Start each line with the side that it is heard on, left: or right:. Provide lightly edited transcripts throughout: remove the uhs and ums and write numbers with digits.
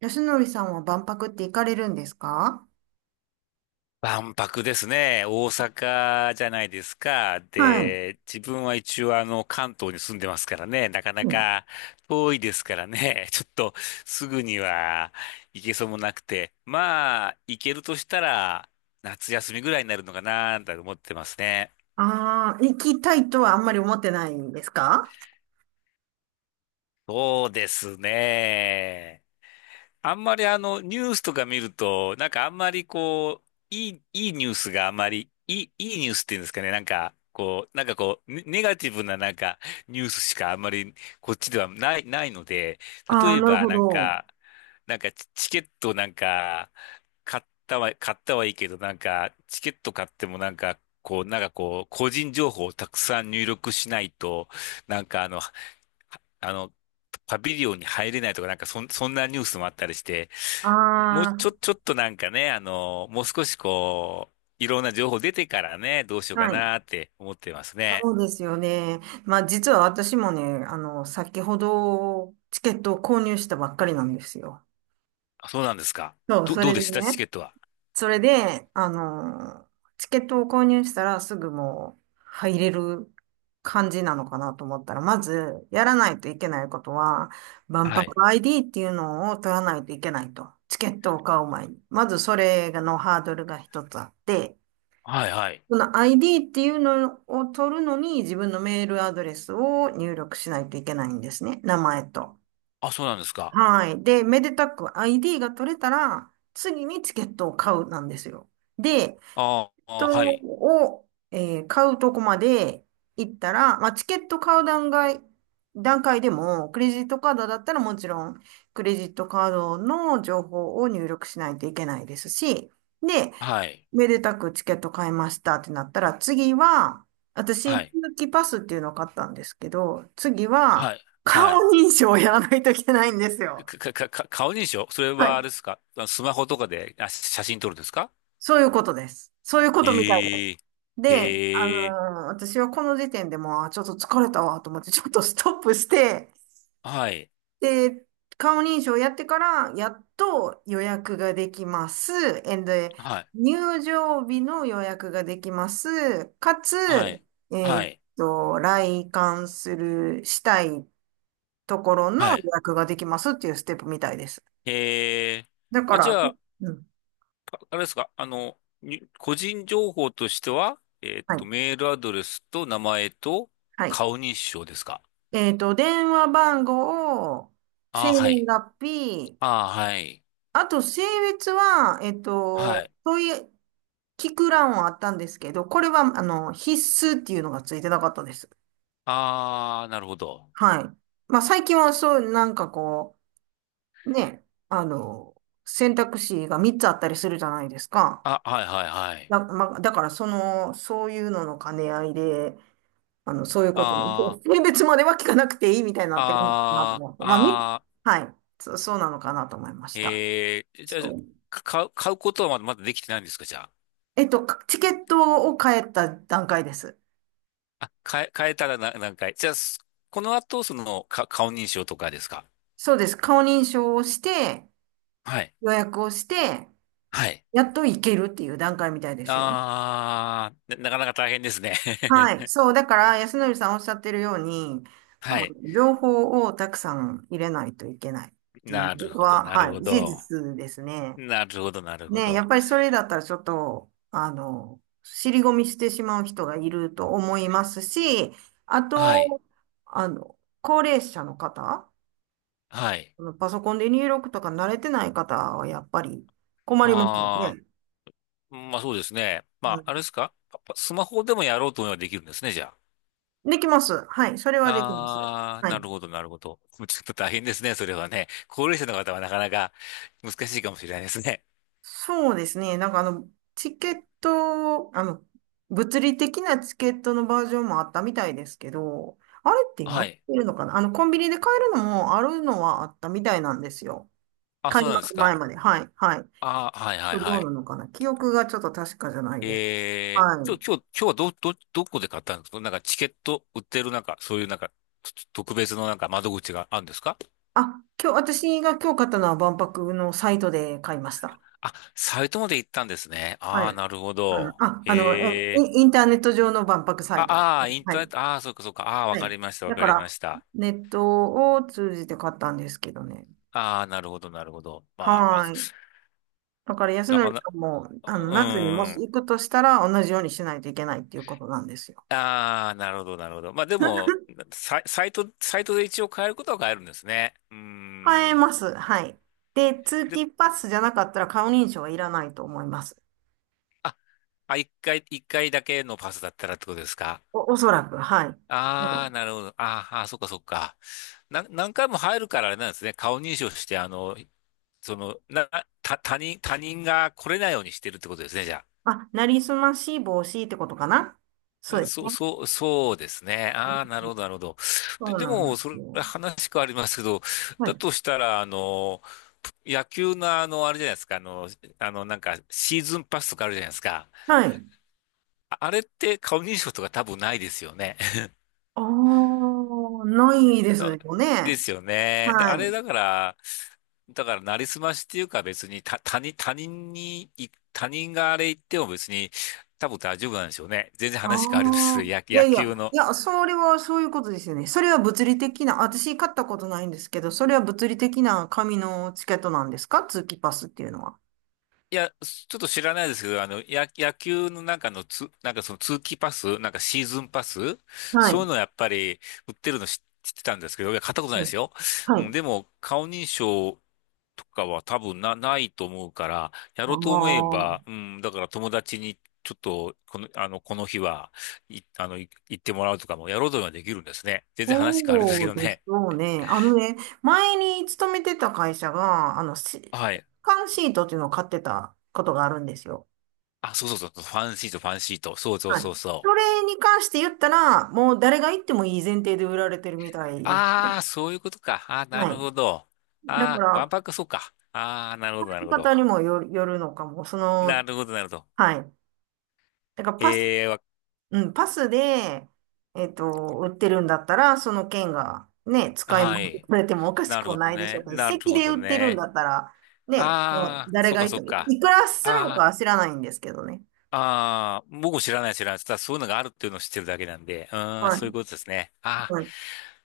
right: 安則さんは万博って行かれるんですか？
left: 万博ですね。大阪じゃないですか。
right: はい。
left: で、自分は一応関東に住んでますからね。なかな
right: うん。
left: か遠いですからね。ちょっとすぐには行けそうもなくて。まあ、行けるとしたら夏休みぐらいになるのかなと思ってますね。
right: ああ、行きたいとはあんまり思ってないんですか？
left: そうですね。あんまりニュースとか見ると、あんまりいいニュースがあんまり、いいニュースっていうんですかね、ネガティブなニュースしかあんまり、こっちではないので、
right: あ
left: 例
right: あ、
left: え
right: なる
left: ば
right: ほど。
left: チケット買ったはいいけど、チケット買っても個人情報をたくさん入力しないと、なんかあの、あの、パビリオンに入れないとか、そんなニュースもあったりして、もう
right: あ
left: ちょ、ちょっともう少しこう、いろんな情報出てからね、どうしよう
right: あ、
left: か
right: はい。
left: なって思ってますね。
right: そうですよね。まあ、実は私もね、先ほどチケットを購入したばっかりなんですよ。
left: あ、そうなんですか。
right: そう、そ
left: ど
right: れ
left: うで
right: で
left: したチ
right: ね。
left: ケットは？
right: それで、チケットを購入したらすぐもう入れる感じなのかなと思ったら、まずやらないといけないことは、万
left: はい。
right: 博 ID っていうのを取らないといけないと。チケットを買う前に。まずそれのハードルが一つあって、
left: はい、はい。
right: この ID っていうのを取るのに自分のメールアドレスを入力しないといけないんですね。名前と。
left: あ、そうなんですか。
right: はい。で、めでたく ID が取れたら、次にチケットを買うなんですよ。で、
left: あ
right: ト
left: あ、はい。
right: を、えー買うとこまで行ったら、まあ、チケット買う段階でも、クレジットカードだったらもちろん、クレジットカードの情報を入力しないといけないですし、で、
left: はい。
right: めでたくチケット買いましたってなったら、次は、
left: は
right: 私、通
left: い。
right: 期パスっていうのを買ったんですけど、次は、
left: はい。
right: 顔
left: はい。
right: 認証をやらないといけないんですよ。
left: か、か、か、か顔認証、それ
right: は
left: はあ
right: い。
left: れですか？スマホとかで、あ、写真撮るんですか？
right: そういうことです。そういうことみたいです。
left: ええ、
right: で、
left: ええ、
right: 私はこの時点でもう、あ、ちょっと疲れたわと思って、ちょっとストップして、
left: はい。
right: で、顔認証やってから、やっと予約ができます。えんで、
left: はい。
right: 入場日の予約ができます。かつ、
left: はい。
right: え
left: は
right: ーっ
left: い。
right: 来館する、したいところの
left: は
right: 予
left: い。
right: 約ができますっていうステップみたいです。
left: ええ。
right: だか
left: あ、じ
right: ら、
left: ゃあ、
right: うん、
left: ああれですか、あの、に個人情報としては、えーっ
right: は
left: と、
right: い、
left: メールアドレスと名前と
right: はい。
left: 顔認証ですか？
right: 電話番号、
left: あ
right: 生
left: あ、は
right: 年
left: い。
right: 月日、
left: ああ、はい。
right: あと、性別は、
left: はい。
right: そういう聞く欄はあったんですけど、これは、必須っていうのがついてなかったです。
left: ああ、なるほど。
right: はい。まあ、最近はそう、なんかね、選択肢が3つあったりするじゃないですか。
left: あ、はい、はい、はい。
right: まあ、だから、そういうのの兼ね合いで、そういうことに、
left: あ
right: 性別までは聞かなくていいみたいになってるのかなと
left: あ、
right: 思って。
left: あ
right: まあ、
left: あ、ああ、
right: はい。そうなのかなと思いました。
left: ええ、じゃあ
right: そう。
left: 買うことはまだできてないんですか、じゃあ？
right: チケットを買えた段階です。
left: 変えたらな何回。じゃあ、この後、その、顔認証とかですか？
right: そうです。顔認証をして、
left: はい、
right: 予約をして、
left: はい。
right: やっと行けるっていう段階みたいですよ。
left: あー、なかなか大変ですね。
right: はい。そう。だから、安則さんおっしゃってるように、あ
left: は
right: の、
left: い。
right: 情報をたくさん入れないといけないっていう
left: なる
right: こと
left: ほど、
right: は、
left: なる
right: は
left: ほ
right: い。事
left: ど。
right: 実ですね。
left: なるほど、なるほ
right: ね、やっ
left: ど。
right: ぱりそれだったらちょっと、尻込みしてしまう人がいると思いますし、あ
left: はい。
right: と、高齢者の方、
left: はい。
right: パソコンで入力とか慣れてない方はやっぱり困りますよ
left: あ
right: ね。
left: ー、まあそうですね。ま
right: う
left: あ、あれで
right: ん。
left: すかパスマホでもやろうと思えばできるんですね、じゃあ？
right: できます。はい。それはできます。
left: あー、
right: は
left: な
right: い。
left: るほど、なるほど。もうちょっと大変ですね、それはね。高齢者の方はなかなか難しいかもしれないですね。
right: そうですね。なんかチケット、物理的なチケットのバージョンもあったみたいですけど、あれって今
left: は
right: 売っ
left: い。
right: てるのかな？コンビニで買えるのもあるのはあったみたいなんですよ。
left: あ、
right: 開
left: そうなんです
right: 幕
left: か。
right: 前まで。はい。はい。
left: ああ、はい、は
right: ど
left: い、
right: う
left: は
right: な
left: い。
right: のかな？記憶がちょっと確かじゃないです。はい。
left: 今日はどこで買ったんですか？チケット売ってるなんか、そういうなんか、と特別の窓口があるんですか？
right: あ、今日、私が今日買ったのは万博のサイトで買いました。
left: あ、サイトまで行ったんですね。
right: は
left: ああ、
right: い。
left: なるほ
right: あの、
left: ど。
right: あ、あの、
left: へ
right: え
left: え。
right: インインターネット上の万博サイト。
left: ああー、イン
right: は
left: ターネッ
right: い。
left: ト、ああ、そうかそうか。ああ、わ
right: は
left: か
right: い。
left: りました、わ
right: だ
left: か
right: か
left: りま
right: ら、
left: した。
right: ネットを通じて買ったんですけどね。
left: ああ、なるほど、なるほど。まあ、
right: はい。だから、安
left: なか
right: 則
left: な、
right: さんも、
left: う
right: 夏にも
left: ー
right: し
left: ん。
right: 行くとしたら、同じようにしないといけないっていうことなんですよ。
left: ああ、なるほど、なるほど。まあでも、サイトで一応変えることは変えるんですね。うー
right: 買え
left: ん。
right: ます。はい。で、通
left: で、
right: 勤パスじゃなかったら顔認証はいらないと思います。
left: あ、一回だけのパスだったらってことですか？
right: おそらく、はい。
left: ああー、
right: そう。
left: なるほど。あーあー、そっかそっか。何回も入るからあれなんですね。顔認証して、その、な、他人、が来れないようにしてるってことですね、じゃ
right: あ、なりすまし防止ってことかな？そうで
left: あ。
right: すね。
left: そうですね。
right: うん。
left: ああ、なるほど、なるほど。で、
right: そう
left: で
right: なんで
left: も、そ
right: す
left: れ、
right: よ。
left: 話変わりますけど、
right: は
left: だ
right: い。
left: としたら、野球のあれじゃないですか、シーズンパスとかあるじゃないですか。
right: はい。
left: あれって顔認証とか多分ないですよね。
right: ああ、ないで
left: だ
right: すよ
left: で
right: ね。
left: すよね。で、
right: は
left: あれ
right: い。
left: だから、だから、なりすましっていうか別に、た、他人、他人に、他人があれ言っても別に、多分大丈夫なんでしょうね。全然
right: あ
left: 話変わりま
right: あ、
left: す。
right: いや
left: 野
right: いや、
left: 球の。
right: いや、それはそういうことですよね。それは物理的な、私買ったことないんですけど、それは物理的な紙のチケットなんですか？通期パスっていうのは。
left: いや、ちょっと知らないですけど、野球の中のつ、なんかその通期パス、シーズンパス、
right: は
left: そういう
right: い。
left: のやっぱり売ってるの知ってたんですけど、いや、買ったことない
right: う
left: で
right: ん。
left: すよ。
right: は
left: うん、
right: い。
left: でも、顔認証とかは多分ないと思うから、や
right: あ
left: ろうと思え
right: あ、
left: ば、うん、だから友達にちょっと、この日は、い、あの、い行ってもらうとかもやろうとはできるんですね。全然話変わるんですけ
right: そう
left: ど
right: でし
left: ね。
right: ょうね。あのね、前に勤めてた会社が、
left: はい。
right: 缶シートっていうのを買ってたことがあるんですよ。
left: あ、そうそうそう、ファンシート、ファンシート。そうそう
right: はい。
left: そうそ
right: そ
left: う。
right: れに関して言ったら、もう誰が行ってもいい前提で売られてるみたいです
left: あ
right: ね。
left: あ、そういうことか。ああ、な
right: は
left: るほど。
right: い。だか
left: ああ、万
right: ら、
left: 博、そうか。ああ、なるほど、な
right: 使
left: る
right: い
left: ほ
right: 方
left: ど。
right: にもよるのかも。
left: なるほど、なるほど。
right: はい。だから、パス、
left: ええ、
right: うん、パスで、売ってるんだったら、その券がね、使い
left: は
right: 回さて
left: い。
right: れてもおかし
left: な
right: く
left: る
right: は
left: ほど
right: ないでしょ
left: ね。
right: うけど、
left: なる
right: 席
left: ほ
right: で
left: ど
right: 売ってるんだ
left: ね。
right: ったら、ね、もう
left: ああ、
right: 誰
left: そう
right: が
left: か、
right: い
left: そ
right: て
left: う
right: も、
left: か。
right: いくらするのか
left: ああ。
right: は知らないんですけどね。
left: ああ、僕も知らない、ただそういうのがあるっていうのを知ってるだけなんで、うーん、
right: は
left: そういう
right: い。
left: ことですね。ああ、
right: はい。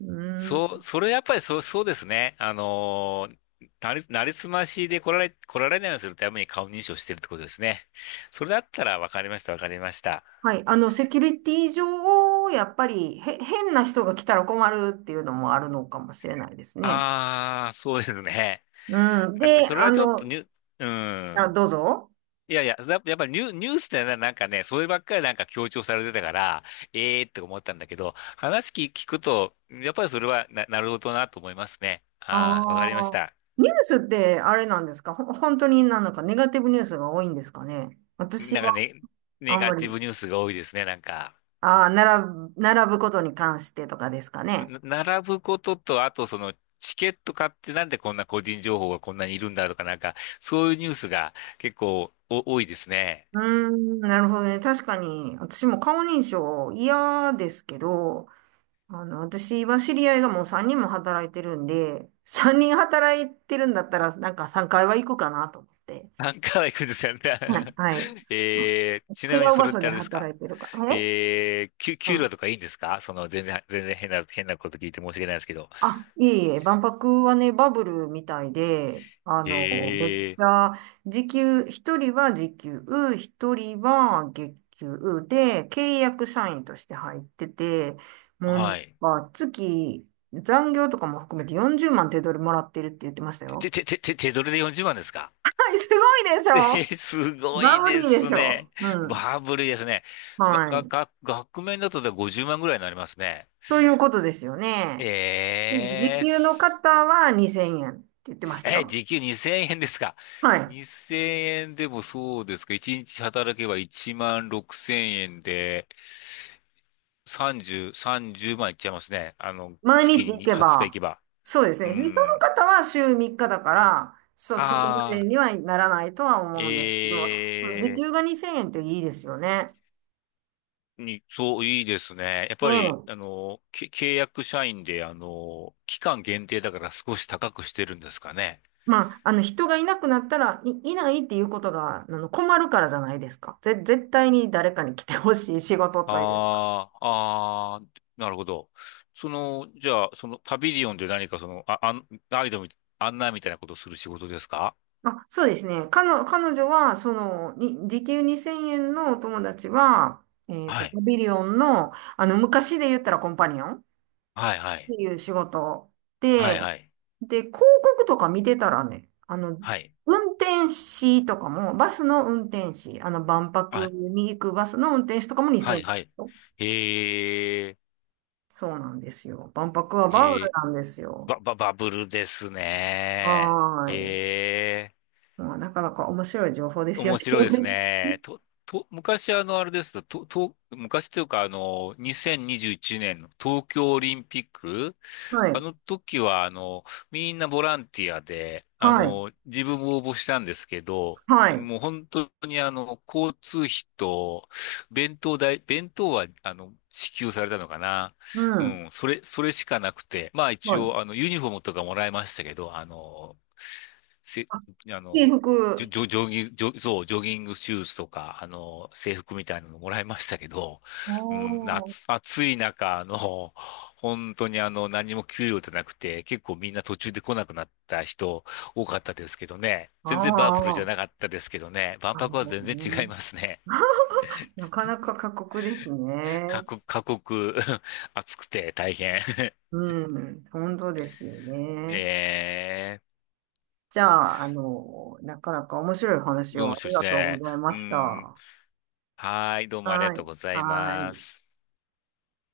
right: う
left: そう、
right: ん。
left: それやっぱりそうですね。あのー、なりすましで来られないようにするために顔認証してるってことですね。それだったらわかりました、わかりました。
right: はい。セキュリティ上、やっぱり、変な人が来たら困るっていうのもあるのかもしれないですね。
left: ああ、そうですね。
right: うん。
left: あ、
right: で、
left: それはちょっとに、ーう
right: あ、
left: ん。
right: どうぞ。
left: いやいや、やっぱニュースってなんかね、そればっかりなんか強調されてたから、ええーって思ったんだけど、話聞くと、やっぱりそれはなるほどなと思いますね。
right: あ
left: ああ、わかりまし
right: あ、
left: た。
right: ニュースってあれなんですか？本当になんかネガティブニュースが多いんですかね？私
left: なんか
right: は
left: ね、ネ
right: あん
left: ガ
right: ま
left: ティ
right: り、
left: ブニュースが多いですね、なんか。
right: ああ、並ぶことに関してとかですかね。
left: な並ぶことと、あとその、チケット買ってなんでこんな個人情報がこんなにいるんだとか、なんか、そういうニュースが結構多いですね。
right: うーん、なるほどね。確かに、私も顔認証嫌ですけど、私は知り合いがもう3人も働いてるんで、3人働いてるんだったら、なんか3回は行くかなと思って。
left: 何回は行くん ですよね。
right: はい。はい。
left: えー、ち
right: 違
left: なみに
right: う
left: そ
right: 場
left: れっ
right: 所
left: て
right: で
left: あれですか？
right: 働いてるからね。
left: えー、給料と
right: え
left: かいいんですか？その、全然変なこと聞いて申し訳ないですけど。
right: いえいえ、万博はね、バブルみたいで、めっ
left: え
right: ち
left: ー、
right: ゃ、一人は時給、一人は月給で、契約社員として入ってて、もうね、
left: はい。
right: まあ、残業とかも含めて40万手取りもらってるって言ってました
left: て、
right: よ。
left: て、て、て、手取りで40万ですか？
right: はい、すごいでし
left: え
right: ょ？
left: ー、すご
right: バ
left: い
right: ブ
left: で
right: リーで
left: す
right: しょ
left: ね。
right: う。ん。
left: バブルですね。が、
right: は
left: が、
right: い。
left: が、額面だとで50万ぐらいになりますね。
right: ということですよね。時
left: えー、
right: 給の
left: す、
right: 方は2000円って言ってました
left: えー、
right: よ。
left: 時給2000円ですか？
right: はい。
left: 2000 円でもそうですか？ 1 日働けば1万6000円で、30万いっちゃいますね。あの、
right: 毎日
left: 月
right: 行
left: に
right: け
left: 20日行
right: ば、
left: けば。
right: そうですね。
left: う
right: でその
left: ん。
right: 方は週3日だから、そう、そこま
left: あ
right: で
left: あ、
right: にはならないとは思うんですけど、時
left: ええ、
right: 給が2000円っていいですよね。
left: に、そう、いいですね。やっ
right: ね
left: ぱり、
right: え。
left: あの、契約社員で、あの、期間限定だから少し高くしてるんですかね。
right: まあ、人がいなくなったら、いないっていうことが、困るからじゃないですか。絶対に誰かに来てほしい仕事というか。
left: ああ、ああ、なるほど。その、じゃあ、そのパビリオンで何かその、あ、あん、ガイドみ、案内みたいなことをする仕事ですか？
right: あ、そうですね。彼女は、に時給2000円のお友達は、
left: は
right: パ
left: い。
right: ビリオンの、昔で言ったらコンパニオンっ
left: はい、は
right: て
left: い。
right: いう仕事
left: は
right: で
left: い、はい。
right: で、広告とか見てたらね、
left: はい。
right: 運転士とかも、バスの運転士、万博
left: あ、
right: に行くバスの運転士とかも
left: はい、
right: 2000
left: はい。
right: 円。
left: へえ、
right: そうなんですよ。万博はバブ
left: へ
right: ル
left: え、
right: なんですよ。
left: バブルですね。
right: はーい。
left: へえ。
right: まあ、なかなか面白い情報ですよ
left: 面
right: ね。
left: 白いです ね。昔、あの、あれですと、と、と昔というかあの、2021年の東京オリンピック、
right: は
left: あ
right: い。
left: の時はあの、みんなボランティアで、あ
right: はい。
left: の、自分も応募したんですけど、
right: はい。
left: もう本当にあの、交通費と、弁当代、弁当はあの、支給されたのかな。
right: う
left: う
right: ん。
left: ん、それしかなくて、まあ
right: は
left: 一
right: い。
left: 応あの、ユニフォームとかもらいましたけど、あの、せ、
right: あ、
left: あ
right: 制
left: の、ジョ、
right: 服。
left: ジョジョギング、ジョ、そう、ジョギングシューズとか、あの、制服みたいなのもらいましたけど、うん、
right: おー。
left: 夏、暑い中、あの、本当にあの、何も給料じゃなくて、結構みんな途中で来なくなった人多かったですけどね。
right: あ
left: 全然バブルじゃ
right: あ。
left: なかったですけどね。万
right: なる
left: 博は
right: ほ
left: 全
right: ど
left: 然違い
right: ね。
left: ますね。
right: なかなか過酷ですね。
left: 過酷、暑くて大変。
right: うん。本当ですよね。
left: え
right: じゃあ、なかなか面白い
left: ー、
right: 話
left: どう
right: を
left: も
right: あ
left: しょ
right: り
left: し
right: がとうご
left: て
right: ざいま
left: う
right: した。
left: ん。
right: は
left: はい、どうもありがとう
right: い。
left: ござい
right: は
left: ま
right: い。
left: す。